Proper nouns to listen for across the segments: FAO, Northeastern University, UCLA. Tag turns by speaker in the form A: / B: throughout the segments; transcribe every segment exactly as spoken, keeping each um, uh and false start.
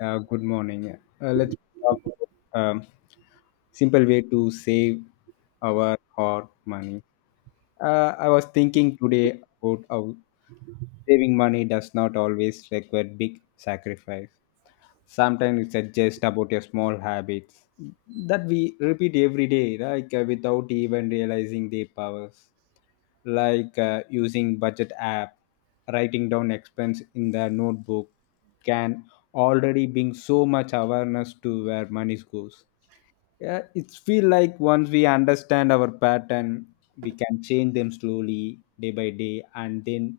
A: Uh, good morning. Uh, let's talk about um, simple way to save our hard money. Uh, I was thinking today about how saving money does not always require big sacrifice. Sometimes it's uh, just about your small habits that we repeat every day, like uh, without even realizing their powers, like uh, using budget app, writing down expense in the notebook can already bring so much awareness to where money goes. Yeah, it's feel like once we understand our pattern, we can change them slowly day by day, and then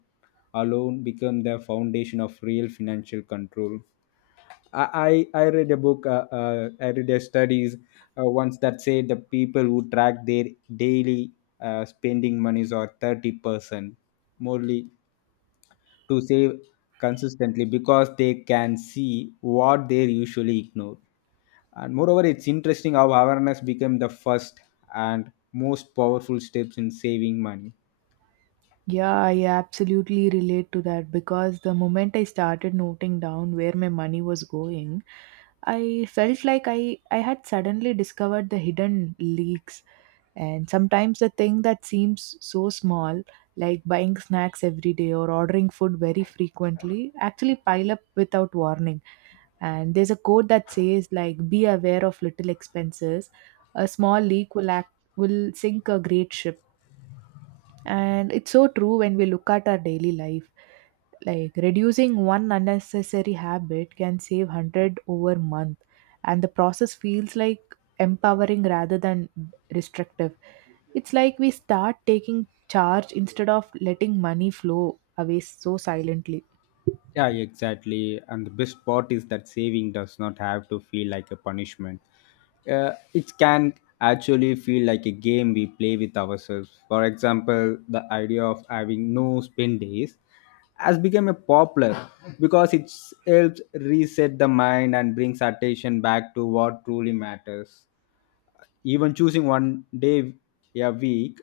A: alone become the foundation of real financial control. I, I I read a book, uh, uh, I read a studies uh, once that said the people who track their daily uh, spending monies are thirty percent morely to save consistently because they can see what they usually ignore. And moreover, it's interesting how awareness became the first and most powerful steps in saving money.
B: Yeah, I absolutely relate to that because the moment I started noting down where my money was going, I felt like I, I had suddenly discovered the hidden leaks. And sometimes the thing that seems so small, like buying snacks every day or ordering food very frequently, actually pile up without warning. And there's a quote that says like be aware of little expenses. A small leak will act will sink a great ship and it's so true when we look at our daily life. Like reducing one unnecessary habit can save one hundred over month and the process feels like empowering rather than restrictive. It's like we start taking charge instead of letting money flow away so silently.
A: Yeah, exactly. And the best part is that saving does not have to feel like a punishment. Uh, it can actually feel like a game we play with ourselves. For example, the idea of having no spend days has become a popular because it helps reset the mind and brings attention back to what truly matters. Even choosing one day a week,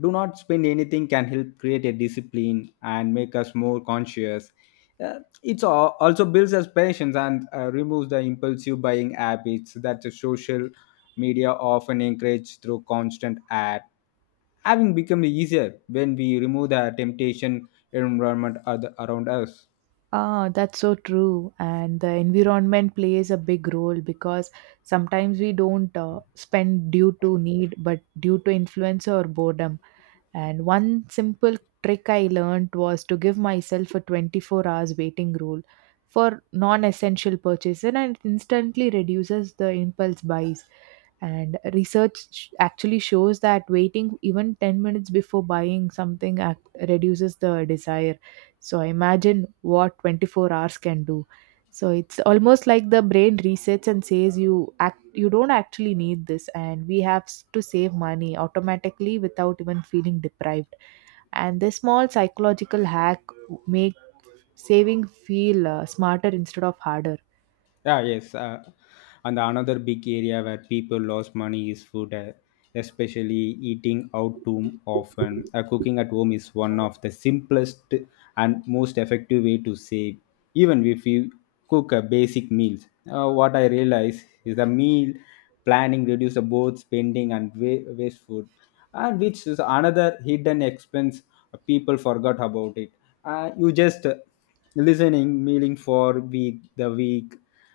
A: do not spend anything can help create a discipline and make us more conscious. Uh, it also builds us patience and uh, removes the impulsive buying habits that the social media often encourage through constant ad. Having become easier when we remove the temptation environment other- around us.
B: Ah, that's so true. And the environment plays a big role because sometimes we don't uh, spend due to need, but due to influence or boredom. And one simple trick I learned was to give myself a twenty-four hours waiting rule for non essential purchases, and it instantly reduces the impulse buys. And research sh- actually shows that waiting even ten minutes before buying something act- reduces the desire. So I imagine what twenty-four hours can do. So it's almost like the brain resets and says you act you don't actually need this and we have s- to save money automatically without even feeling deprived. And this small psychological hack make saving feel uh, smarter instead of harder.
A: Yeah, yes. Uh, and another big area where people lost money is food, uh, especially eating out too often. Uh, cooking at home is one of the simplest and most effective way to save. Even if you cook a basic meals, uh, what I realize is the meal planning reduce the both spending and wa- waste food, and which is another hidden expense. Uh, people forgot about it. Uh, you just uh, Listening mealing for week the week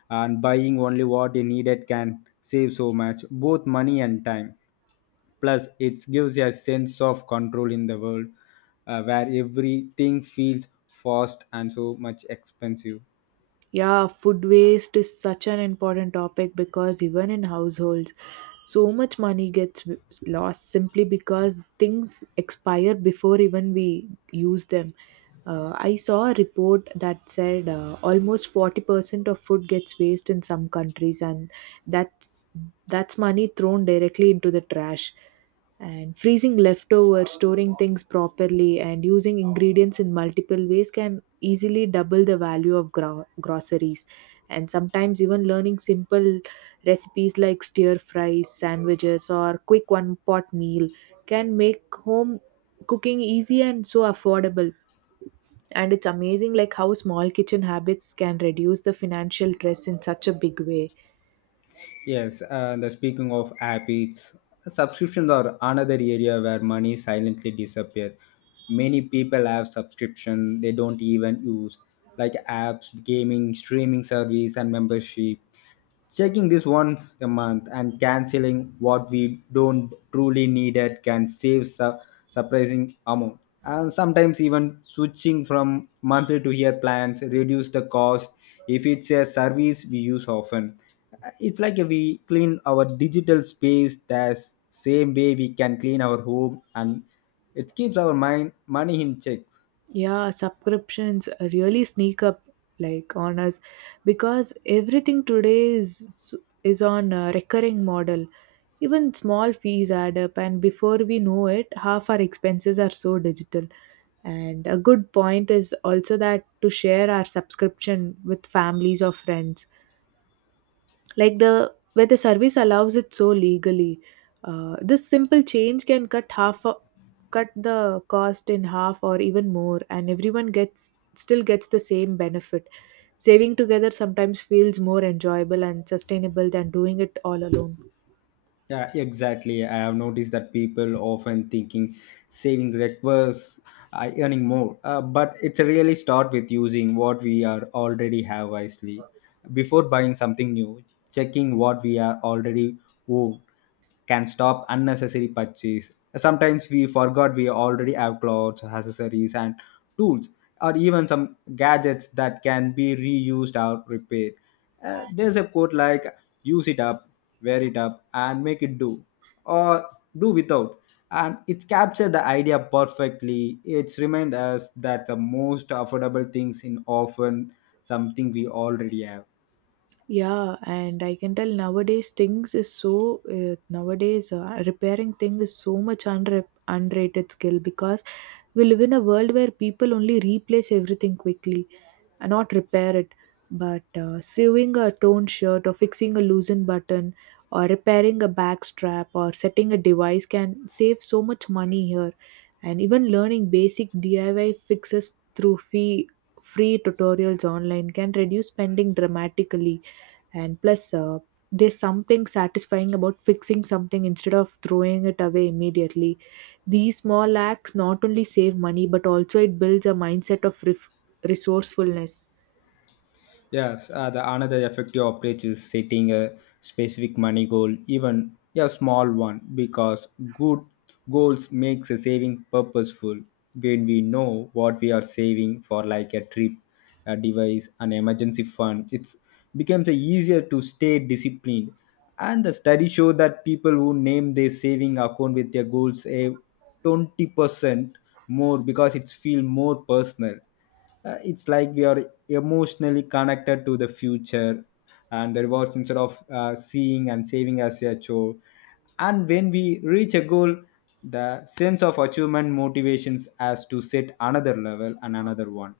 A: and buying only what you needed can save so much both money and time. Plus it gives you a sense of control in the world uh, where everything feels fast and so much expensive.
B: Yeah, food waste is such an important topic because even in households, so much money gets w- lost simply because things expire before even we use them. Uh, I saw a report that said uh, almost forty percent of food gets waste in some countries, and that's that's money thrown directly into the trash. And freezing leftovers, storing things properly, and using ingredients in multiple ways can easily double the value of gro- groceries, and sometimes even learning simple recipes like stir fries, sandwiches, or quick one pot meal can make home cooking easy and so affordable. And it's amazing like how small kitchen habits can reduce the financial stress in such a big way.
A: Yes, and the speaking of habits, subscriptions are another area where money silently disappears. Many people have subscription they don't even use, like apps, gaming, streaming service, and membership. Checking this once a month and canceling what we don't truly need it can save su- surprising amount. And sometimes even switching from monthly to year plans reduce the cost if it's a service we use often. It's like we clean our digital space the same way we can clean our home, and it keeps our mind money in check.
B: Yeah, subscriptions really sneak up like on us because everything today is is on a recurring model. Even small fees add up and before we know it half our expenses are so digital. And a good point is also that to share our subscription with families or friends, like the where the service allows it so legally, uh, this simple change can cut half a, cut the cost in half or even more, and everyone gets still gets the same benefit. Saving together sometimes feels more enjoyable and sustainable than doing it all alone.
A: Yeah, exactly. I have noticed that people often thinking saving requires uh, earning more, uh, but it's a really start with using what we are already have wisely. Before buying something new, checking what we are already own can stop unnecessary purchase. Sometimes we forgot we already have clothes, accessories, and tools, or even some gadgets that can be reused or repaired. Uh, there's a quote like use it up, wear it up, and make it do, or do without. And it's captured the idea perfectly. It's remind us that the most affordable things in often something we already have.
B: Yeah, and I can tell nowadays things is so uh, nowadays uh, repairing thing is so much under unrated skill because we live in a world where people only replace everything quickly, uh, not repair it, but uh, sewing a torn shirt or fixing a loosened button or repairing a back strap or setting a device can save so much money here. And even learning basic D I Y fixes through fee free tutorials online can reduce spending dramatically. And plus uh, there's something satisfying about fixing something instead of throwing it away immediately. These small acts not only save money but also it builds a mindset of ref- resourcefulness.
A: Yes, uh, the another effective approach is setting a specific money goal, even a small one, because good goals makes a saving purposeful. When we know what we are saving for, like a trip, a device, an emergency fund, it becomes a easier to stay disciplined. And the study show that people who name their saving account with their goals save twenty percent more because it's feel more personal. Uh, it's like we are emotionally connected to the future and the rewards instead of uh, seeing and saving as a chore. And when we reach a goal, the sense of achievement motivations as to set another level and another one.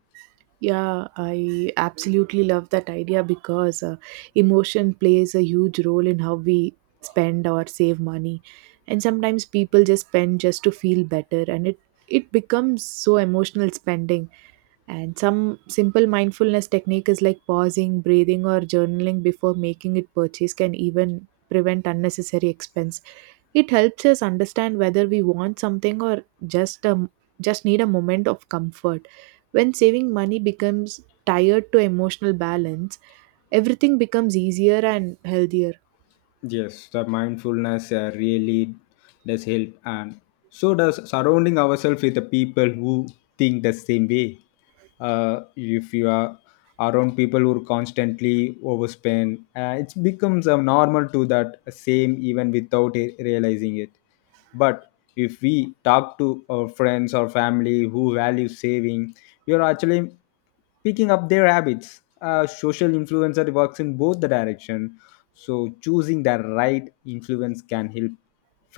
B: Yeah, I absolutely love that idea because uh, emotion plays a huge role in how we spend or save money. And sometimes people just spend just to feel better and it it becomes so emotional spending. And some simple mindfulness technique is like pausing, breathing, or journaling before making it purchase can even prevent unnecessary expense. It helps us understand whether we want something or just um just need a moment of comfort. When saving money becomes tied to emotional balance, everything becomes easier and healthier.
A: Yes, the mindfulness uh, really does help, and so does surrounding ourselves with the people who think the same way. Uh, if you are around people who constantly overspend, uh, it becomes a normal to that same even without it, realizing it. But if we talk to our friends or family who value saving, we are actually picking up their habits. A social influencer works in both the direction, so choosing the right influence can help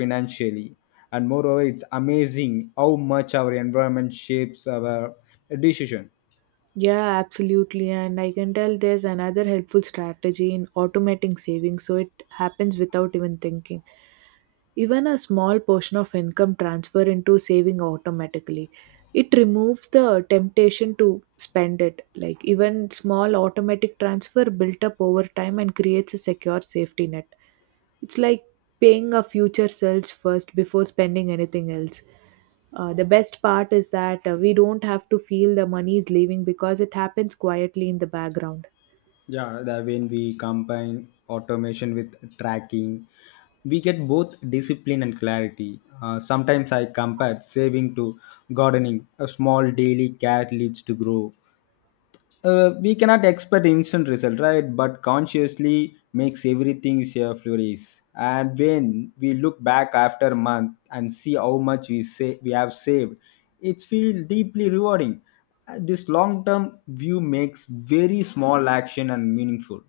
A: financially. And moreover, it's amazing how much our environment shapes our decision.
B: Yeah, absolutely. And I can tell there's another helpful strategy in automating savings, so it happens without even thinking. Even a small portion of income transfer into saving automatically. It removes the temptation to spend it. Like even small automatic transfer built up over time and creates a secure safety net. It's like paying our future selves first before spending anything else. Uh, the best part is that uh, we don't have to feel the money is leaving because it happens quietly in the background.
A: Yeah, that when we combine automation with tracking, we get both discipline and clarity. Uh, sometimes I compare saving to gardening. A small daily care leads to grow. Uh, we cannot expect instant result, right? But consciously makes everything a flourish. And when we look back after a month and see how much we say we have saved, it feels deeply rewarding. Uh, This long-term view makes very small action and meaningful.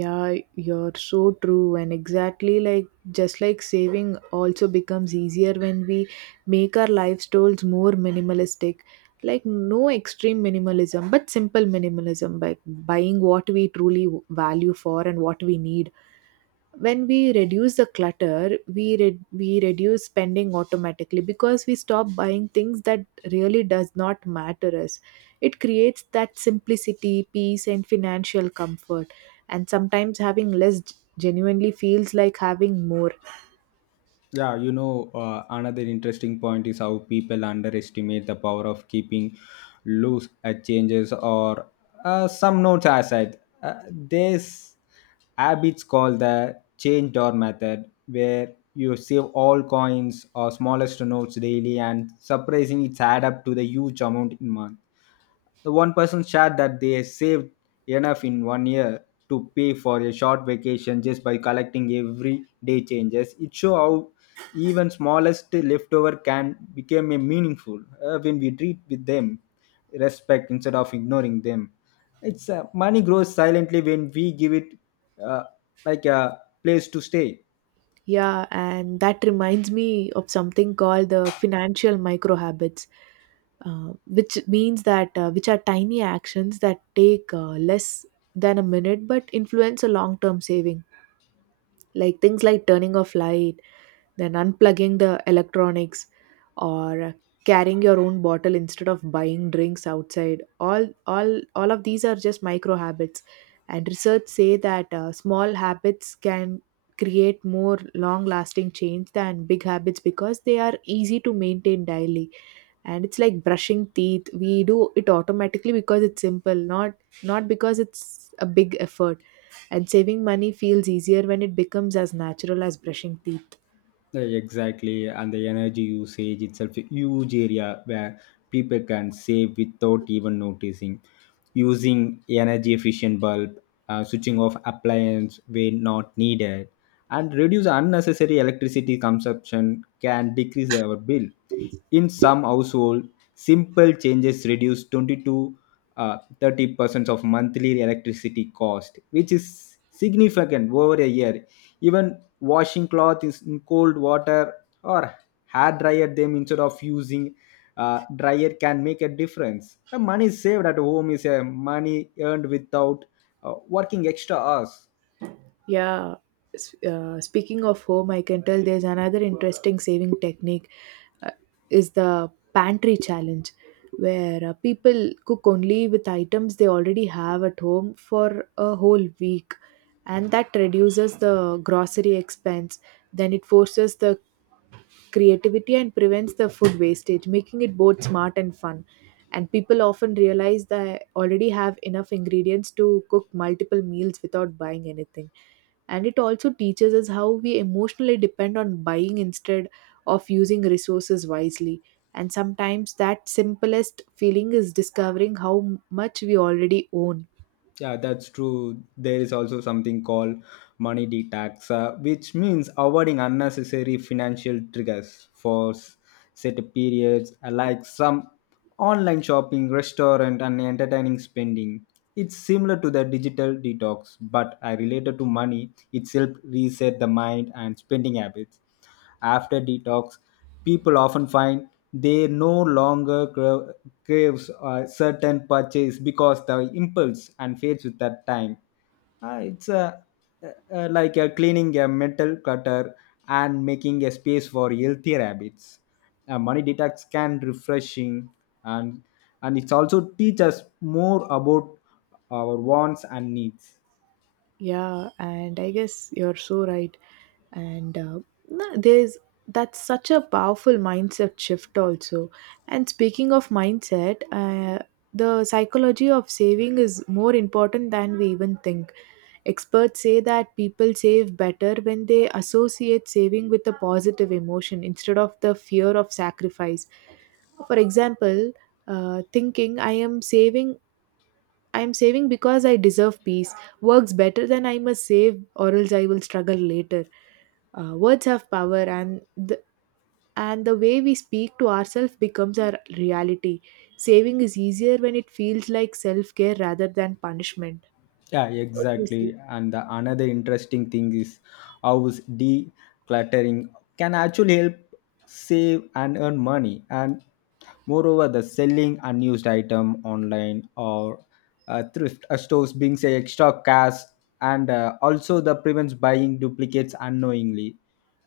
B: Yeah, you're so true. And exactly like just like saving also becomes easier when we make our lifestyles more minimalistic. Like no extreme minimalism, but simple minimalism, like buying what we truly value for and what we need. When we reduce the clutter we re- we reduce spending automatically because we stop buying things that really does not matter us. It creates that simplicity, peace, and financial comfort. And sometimes having less genuinely feels like having more.
A: Yeah, you know, uh, another interesting point is how people underestimate the power of keeping loose at changes or uh, some notes aside. Uh, there's habits called the change door method, where you save all coins or smallest notes daily, and surprisingly, it's add up to the huge amount in month. The one person shared that they saved enough in one year to pay for a short vacation just by collecting everyday changes. It shows how even smallest leftover can become a meaningful uh, when we treat with them respect instead of ignoring them. It's uh, money grows silently when we give it uh, like a place to stay.
B: Yeah, and that reminds me of something called the financial micro habits, uh, which means that uh, which are tiny actions that take uh, less than a minute but influence a long term saving. Like things like turning off light, then unplugging the electronics, or carrying your own bottle instead of buying drinks outside, all all all of these are just micro habits. And research say that uh, small habits can create more long lasting change than big habits because they are easy to maintain daily. And it's like brushing teeth, we do it automatically because it's simple, not not because it's a big effort. And saving money feels easier when it becomes as natural as brushing teeth.
A: Yeah, exactly, and the energy usage itself a huge area where people can save without even noticing. Using energy efficient bulb, uh, switching off appliance when not needed, and reduce unnecessary electricity consumption can decrease our bill. In some household, simple changes reduce twenty to uh, thirty percent of monthly electricity cost, which is significant over a year. Even washing cloth is in cold water or hair dryer them instead of using uh, dryer can make a difference. The money saved at home is a money earned without uh, working extra hours.
B: Yeah. S- uh, speaking of home, I can tell there's another interesting saving technique, uh, is the pantry challenge, where uh, people cook only with items they already have at home for a whole week, and that reduces the grocery expense. Then it forces the creativity and prevents the food wastage, making it both smart and fun. And people often realize they already have enough ingredients to cook multiple meals without buying anything. And it also teaches us how we emotionally depend on buying instead of using resources wisely. And sometimes that simplest feeling is discovering how much we already own.
A: Yeah, that's true. There is also something called money detox, uh, which means avoiding unnecessary financial triggers for s- set periods, uh, like some online shopping, restaurant, and entertaining spending. It's similar to the digital detox, but I related to money. It's help reset the mind and spending habits. After detox, people often find they no longer cra- craves a certain purchase because the impulse and fades with that time. Ah, it's a, uh, uh, like a cleaning a metal clutter and making a space for healthier habits. Uh, money detox can refreshing, and and it's also teach us more about our wants and needs.
B: Yeah, and I guess you're so right. and uh, no, there's That's such a powerful mindset shift also. And speaking of mindset, uh, the psychology of saving is more important than we even think. Experts say that people save better when they associate saving with a positive emotion instead of the fear of sacrifice. For example, uh, thinking i am saving i am saving because I deserve peace works better than I must save or else I will struggle later. Uh, words have power, and the, and the way we speak to ourselves becomes our reality. Saving is easier when it feels like self care rather than punishment.
A: Yeah,
B: What do you say?
A: exactly. And the another interesting thing is how is decluttering can actually help save and earn money. And moreover, the selling unused item online or uh, thrift uh, stores brings a extra cash, and uh, also the prevents buying duplicates unknowingly.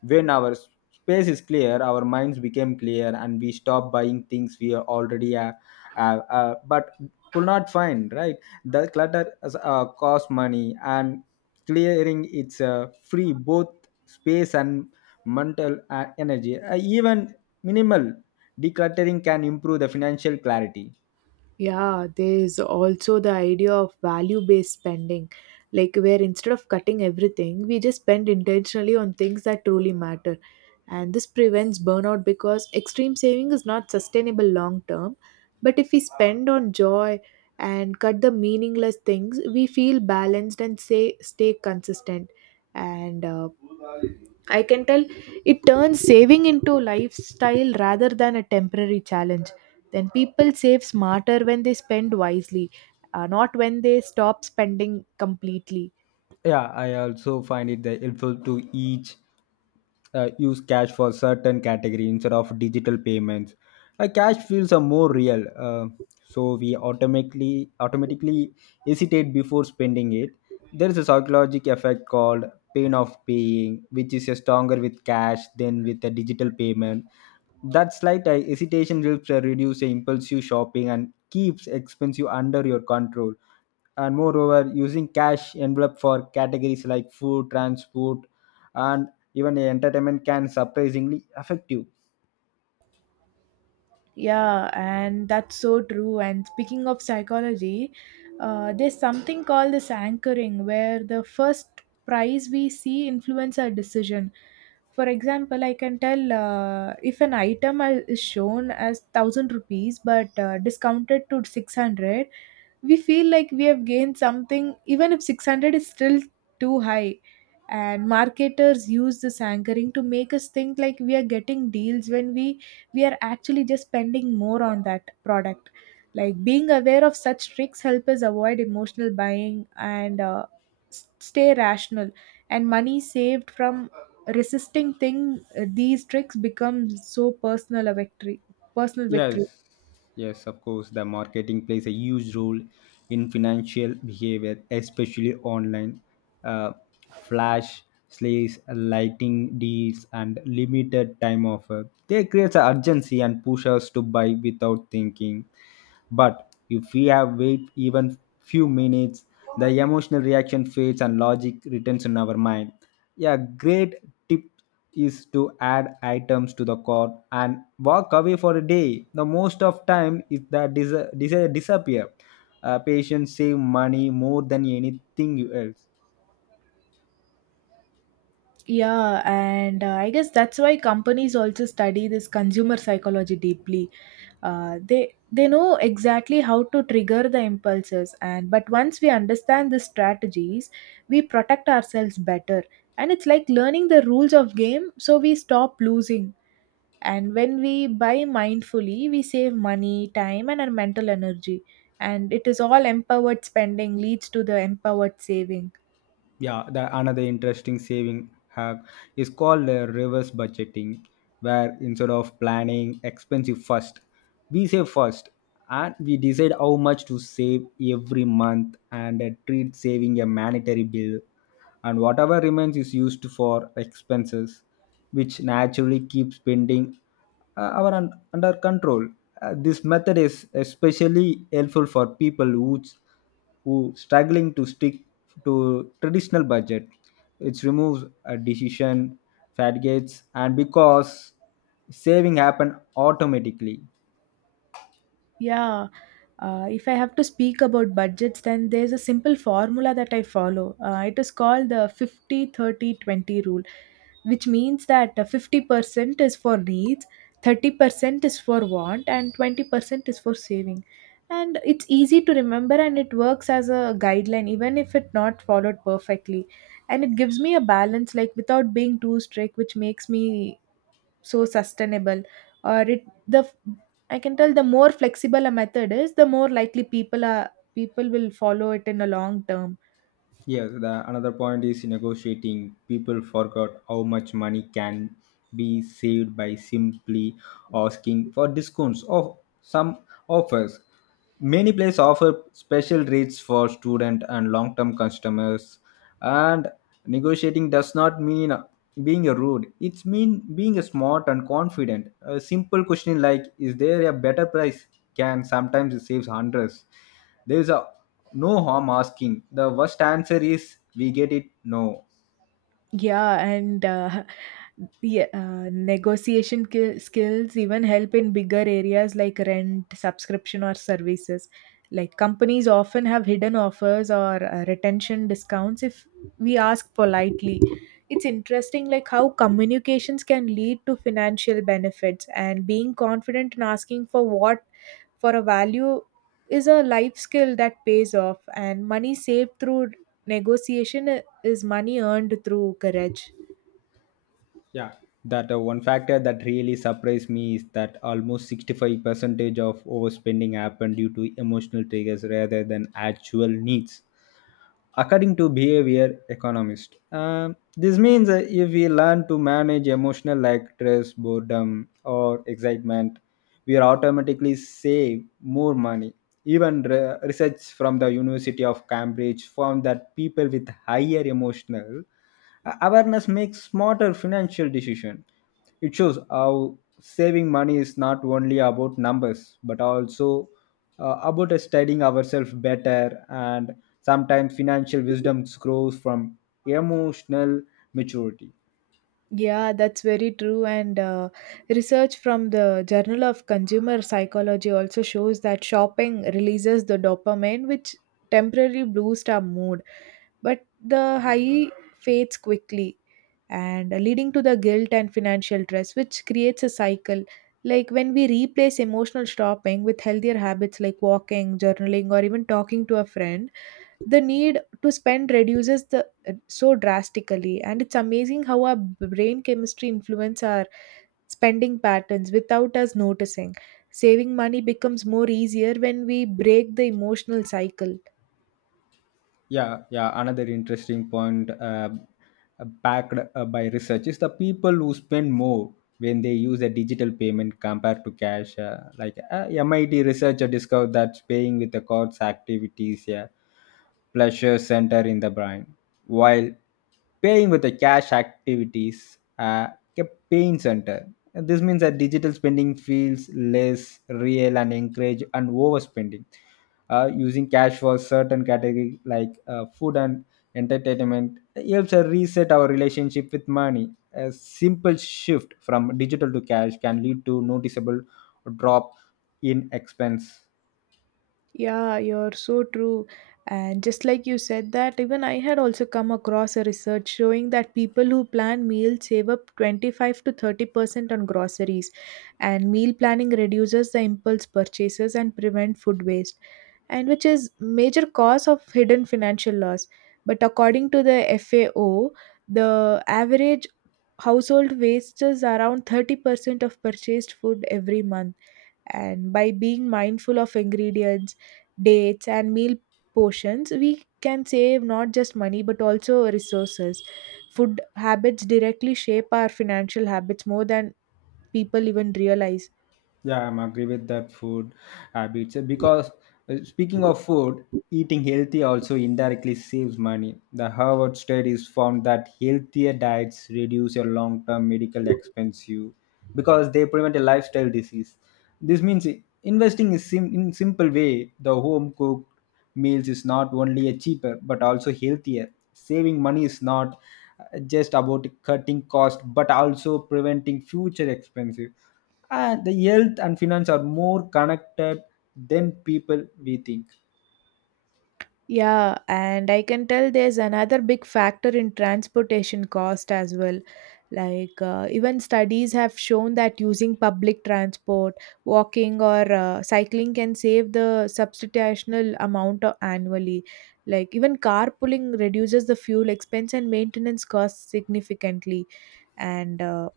A: When our s- space is clear, our minds become clear and we stop buying things we are already uh, uh, uh, but could not find, right? The clutter as- uh, costs money, and clearing it's uh, free both space and mental uh, energy. Uh, even minimal decluttering can improve the financial clarity.
B: Yeah, there's also the idea of value based spending, like where instead of cutting everything, we just spend intentionally on things that truly matter. And this prevents burnout because extreme saving is not sustainable long term. But if we spend on joy and cut the meaningless things, we feel balanced and say, stay consistent. And uh, I can tell it turns saving into lifestyle rather than a temporary challenge. Then people save smarter when they spend wisely, uh, not when they stop spending completely.
A: Yeah, I also find it that helpful to each uh, use cash for certain category instead of digital payments. Uh, cash feels are more real, uh, so we automatically automatically hesitate before spending it. There is a psychological effect called pain of paying, which is uh, stronger with cash than with a digital payment. That slight uh, hesitation helps uh, reduce the impulsive shopping and keeps expenses under your control. And moreover, using cash envelope for categories like food, transport, and even entertainment can surprisingly affect you.
B: Yeah, and that's so true. And speaking of psychology, uh, there's something called this anchoring, where the first prize we see influence our decision. For example, I can tell uh, if an item are- is shown as one thousand rupees but uh, discounted to six hundred, we feel like we have gained something, even if six hundred is still too high. And marketers use this anchoring to make us think like we are getting deals when we we are actually just spending more on that product. Like being aware of such tricks help us avoid emotional buying and uh, s- stay rational. And money saved from resisting thing uh, these tricks become so personal a victory personal victory.
A: Yes, yes, of course. The marketing plays a huge role in financial behavior, especially online. Uh, Flash sales, lighting deals, and limited time offer. They create an urgency and push us to buy without thinking. But if we have wait even few minutes, the emotional reaction fades and logic returns in our mind. A great tip is to add items to the cart and walk away for a day. The most of time is that dis- dis- disappear. Uh, patients save money more than anything else.
B: Yeah, and uh, I guess that's why companies also study this consumer psychology deeply. Uh, they they know exactly how to trigger the impulses, and but once we understand the strategies, we protect ourselves better. And it's like learning the rules of game, so we stop losing. And when we buy mindfully, we save money, time, and our mental energy. And it is all empowered spending leads to the empowered saving.
A: Yeah, the another interesting saving hack is called uh, reverse budgeting, where instead of planning expensive first, we save first and we decide how much to save every month and uh, treat saving a mandatory bill, and whatever remains is used for expenses, which naturally keep spending uh, our un- under control. Uh, this method is especially helpful for people who who struggling to stick to traditional budget. It removes a decision fatigues and because saving happen automatically.
B: Yeah, uh, if I have to speak about budgets, then there's a simple formula that I follow. Uh, it is called the fifty thirty twenty rule, which means that uh, fifty percent is for needs, thirty percent is for want, and twenty percent is for saving. And it's easy to remember and it works as a guideline, even if it not followed perfectly. And it gives me a balance, like without being too strict, which makes me so sustainable or it the f- I can tell the more flexible a method is, the more likely people are people will follow it in a long term.
A: Yes, the another point is negotiating. People forgot how much money can be saved by simply asking for discounts of some offers. Many places offer special rates for student and long-term customers, and negotiating does not mean being rude. It's mean being smart and confident. A simple question like is there a better price can sometimes save hundreds. There is a no harm asking. The worst answer is we get it no.
B: Yeah, and uh, the uh, negotiation ki- skills even help in bigger areas like rent, subscription, or services. Like companies often have hidden offers or uh, retention discounts if we ask politely. It's interesting, like how communications can lead to financial benefits, and being confident in asking for what for a value is a life skill that pays off, and money saved through negotiation i- is money earned through courage.
A: Yeah. That uh, one factor that really surprised me is that almost sixty-five percentage of overspending happened due to emotional triggers rather than actual needs, according to behavior economist. Um, this means that if we learn to manage emotional like stress, boredom or excitement, we are automatically save more money. Even re- research from the University of Cambridge found that people with higher emotional awareness make smarter financial decision. It shows how saving money is not only about numbers, but also uh, about studying ourselves better. And sometimes financial wisdom grows from emotional maturity.
B: Yeah, that's very true. And uh, research from the Journal of Consumer Psychology also shows that shopping releases the dopamine which temporarily boosts our mood, but the high fades quickly and leading to the guilt and financial stress, which creates a cycle. Like when we replace emotional shopping with healthier habits like walking, journaling, or even talking to a friend, the need to spend reduces the so drastically. And it's amazing how our brain chemistry influence our spending patterns without us noticing. Saving money becomes more easier when we break the emotional cycle.
A: yeah yeah another interesting point uh, backed uh, by research is the people who spend more when they use a digital payment compared to cash, uh, like uh, MIT researcher discovered that paying with the cards activities, yeah, pleasure center in the brain, while paying with the cash activities uh, a pain center. And this means that digital spending feels less real and encourage and overspending. Uh, using cash for certain category like uh, food and entertainment helps us reset our relationship with money. A simple shift from digital to cash can lead to noticeable drop in expense.
B: Yeah, you're so true. And just like you said that, even I had also come across a research showing that people who plan meals save up twenty-five to thirty percent on groceries, and meal planning reduces the impulse purchases and prevent food waste, and which is major cause of hidden financial loss. But according to the F A O, the average household wastes around thirty percent of purchased food every month, and by being mindful of ingredients, dates and meal portions, we can save not just money but also resources. Food habits directly shape our financial habits more than people even realize.
A: Yeah, I'm agree with that food habits, uh, because uh, speaking of food, eating healthy also indirectly saves money. The Harvard studies found that healthier diets reduce your long-term medical expense you, because they prevent a lifestyle disease. This means i- investing is sim- in simple way the home cooked meals is not only a cheaper but also healthier. Saving money is not uh, just about cutting cost but also preventing future expenses. And the health and finance are more connected than people we think.
B: Yeah, and I can tell there's another big factor in transportation cost as well. Like, uh, even studies have shown that using public transport, walking, or uh, cycling can save the substantial amount of annually. Like, even carpooling reduces the fuel expense and maintenance costs significantly. And uh,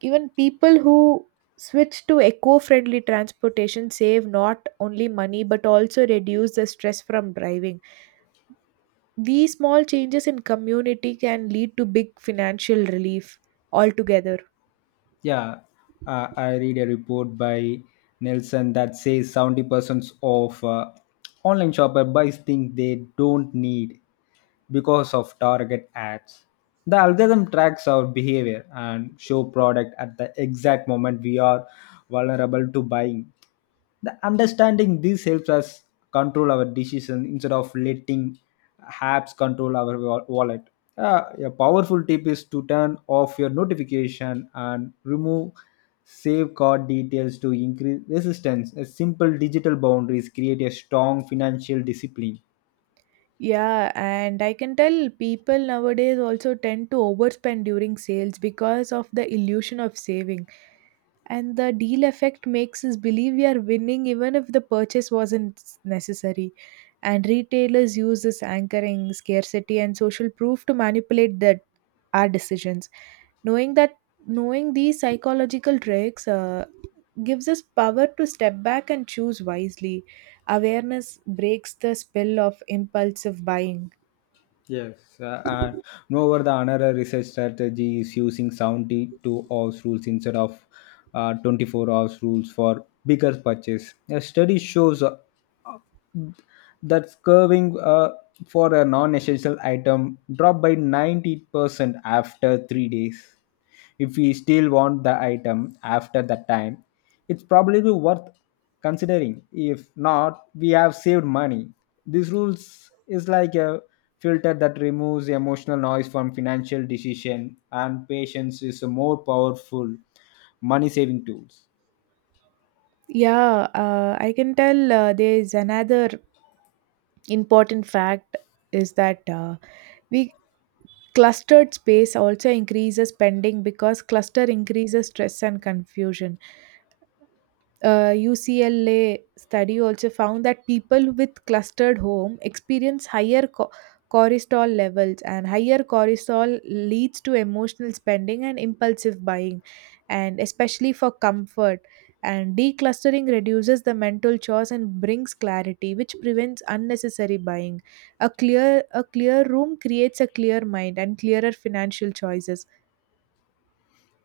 B: even people who switch to eco friendly transportation save not only money but also reduce the stress from driving. These small changes in community can lead to big financial relief altogether.
A: Yeah, uh, I read a report by Nelson that says seventy percent of uh, online shopper buys things they don't need because of target ads. The algorithm tracks our behavior and show product at the exact moment we are vulnerable to buying. The understanding this helps us control our decision instead of letting apps control our wa- wallet. Uh, a powerful tip is to turn off your notification and remove save card details to increase resistance. A simple digital boundaries create a strong financial discipline.
B: Yeah, and I can tell people nowadays also tend to overspend during sales because of the illusion of saving. And the deal effect makes us believe we are winning even if the purchase wasn't necessary. And retailers use this anchoring, scarcity, and social proof to manipulate that our decisions. knowing that Knowing these psychological tricks uh, gives us power to step back and choose wisely. Awareness breaks the spell of impulsive buying.
A: Yes, uh, and moreover, the another research strategy is using seventy-two hours rules instead of uh, twenty-four hours rules for bigger purchase. A study shows uh, uh, that curving uh, for a non-essential item dropped by ninety percent after three days. If we still want the item after that time, it's probably worth considering. If not, we have saved money. These rules is like a filter that removes emotional noise from financial decision, and patience is a more powerful money saving tools.
B: Yeah, uh, I can tell uh, there is another important fact is that uh, we clustered space also increases spending because cluster increases stress and confusion. uh, U C L A study also found that people with clustered home experience higher co- cortisol levels, and higher cortisol leads to emotional spending and impulsive buying, and especially for comfort. And declustering reduces the mental chores and brings clarity, which prevents unnecessary buying. A clear a clear room creates a clear mind and clearer financial choices.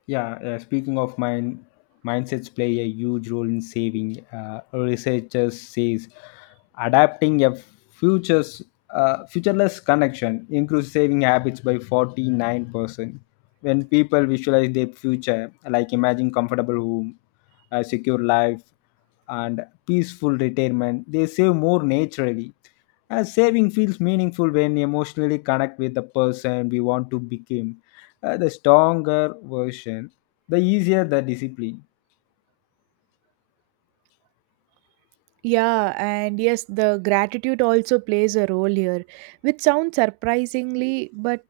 A: Yeah, uh, speaking of mind, mindsets play a huge role in saving. Uh, researchers says adapting a futures uh, futureless connection improves saving habits by forty nine percent. When people visualize their future, like imagine comfortable home, a secure life, and peaceful retirement, they save more naturally. As saving feels meaningful when emotionally connect with the person we want to become. Uh, the stronger version, the easier the discipline.
B: Yeah, and yes, the gratitude also plays a role here, which sounds surprisingly, but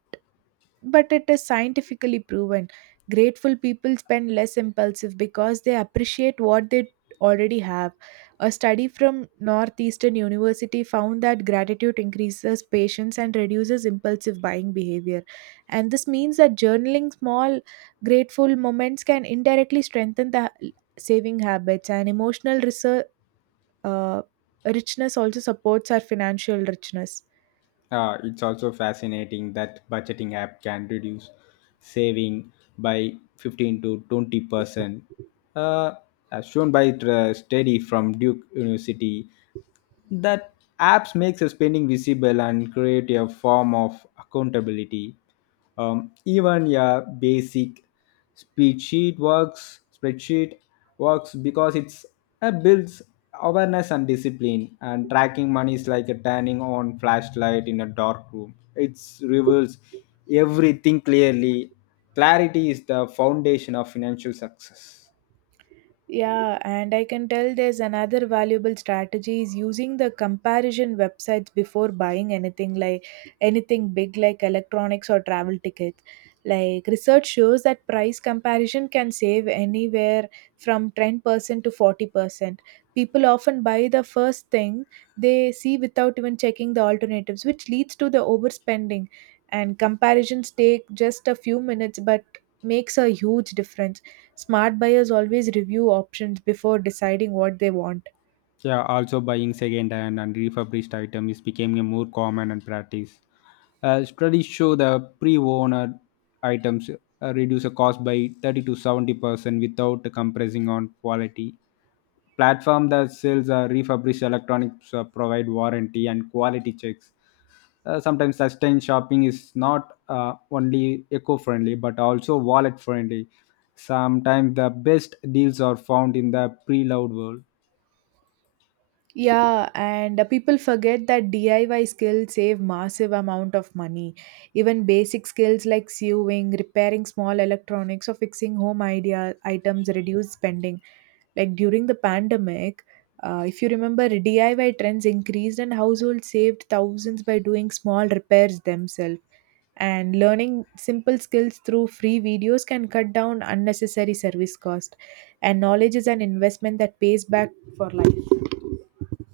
B: but it is scientifically proven. Grateful people spend less impulsive because they appreciate what they already have. A study from Northeastern University found that gratitude increases patience and reduces impulsive buying behavior. And this means that journaling small grateful moments can indirectly strengthen the saving habits, and emotional research uh, richness also supports our financial richness.
A: Uh, it's also fascinating that budgeting app can reduce saving by fifteen to twenty percent, uh, as shown by uh, study from Duke University, that apps makes a spending visible and create a form of accountability. Um, even a basic spreadsheet works spreadsheet works because it's uh, builds awareness and discipline, and tracking money is like a turning on flashlight in a dark room. It reveals everything clearly. Clarity is the foundation of financial success.
B: Yeah, and I can tell there's another valuable strategy is using the comparison websites before buying anything like anything big like electronics or travel tickets. Like research shows that price comparison can save anywhere from ten percent to forty percent. People often buy the first thing they see without even checking the alternatives, which leads to the overspending. And comparisons take just a few minutes but makes a huge difference. Smart buyers always review options before deciding what they want.
A: Yeah, also buying second-hand and refurbished items is becoming more common and practice. Uh, studies show the pre-owned items uh, reduce the cost by thirty to seventy percent without compressing on quality. Platform that sells uh, refurbished electronics uh, provide warranty and quality checks. Uh, sometimes sustained shopping is not uh, only eco-friendly but also wallet-friendly. Sometimes the best deals are found in the pre-loved world.
B: Yeah, and uh, people forget that D I Y skills save massive amount of money. Even basic skills like sewing, repairing small electronics, or fixing home idea items reduce spending. Like during the pandemic, uh, if you remember, D I Y trends increased and households saved thousands by doing small repairs themselves. And learning simple skills through free videos can cut down unnecessary service cost. And knowledge is an investment that pays back for life.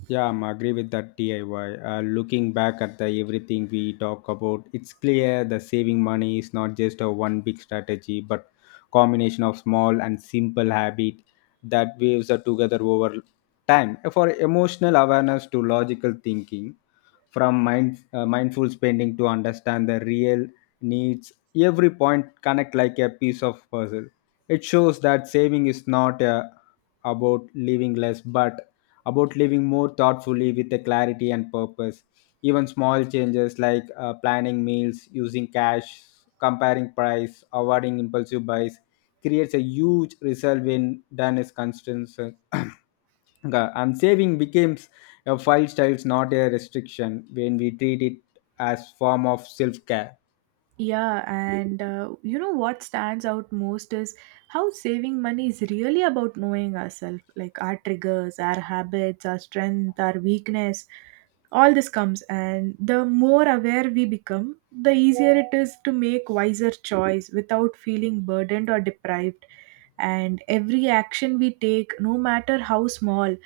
A: Yeah, I'm agree with that D I Y. Uh, looking back at the everything we talk about, it's clear the saving money is not just a one big strategy, but combination of small and simple habit that weaves are together over time. For emotional awareness to logical thinking, from mind, uh, mindful spending to understand the real needs, every point connect like a piece of puzzle. It shows that saving is not uh, about living less but about living more thoughtfully with a clarity and purpose. Even small changes like uh, planning meals, using cash, comparing price, avoiding impulsive buys creates a huge result when done is consistent. Ga- and saving becomes a file styles, not a restriction, when we treat it as form of self-care.
B: Yeah, and uh, you know what stands out most is how saving money is really about knowing ourselves, like our triggers, our habits, our strength, our weakness. All this comes, and the more aware we become, the easier it is to make wiser choice without feeling burdened or deprived. And every action we take, no matter how small,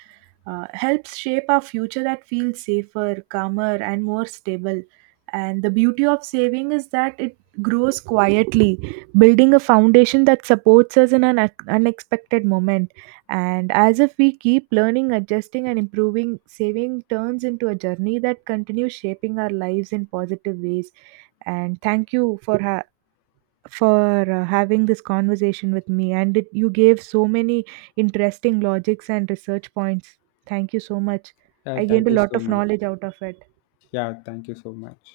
B: uh, helps shape our future that feels safer, calmer, and more stable. And the beauty of saving is that it grows quietly, building a foundation that supports us in an ac- unexpected moment. And as if we keep learning, adjusting, and improving, saving turns into a journey that continues shaping our lives in positive ways. And thank you for ha- for uh, having this conversation with me, and it, you gave so many interesting logics and research points. Thank you so much.
A: Yeah,
B: I
A: thank
B: gained a
A: you
B: lot
A: so
B: of
A: much.
B: knowledge out of it.
A: Yeah, thank you so much.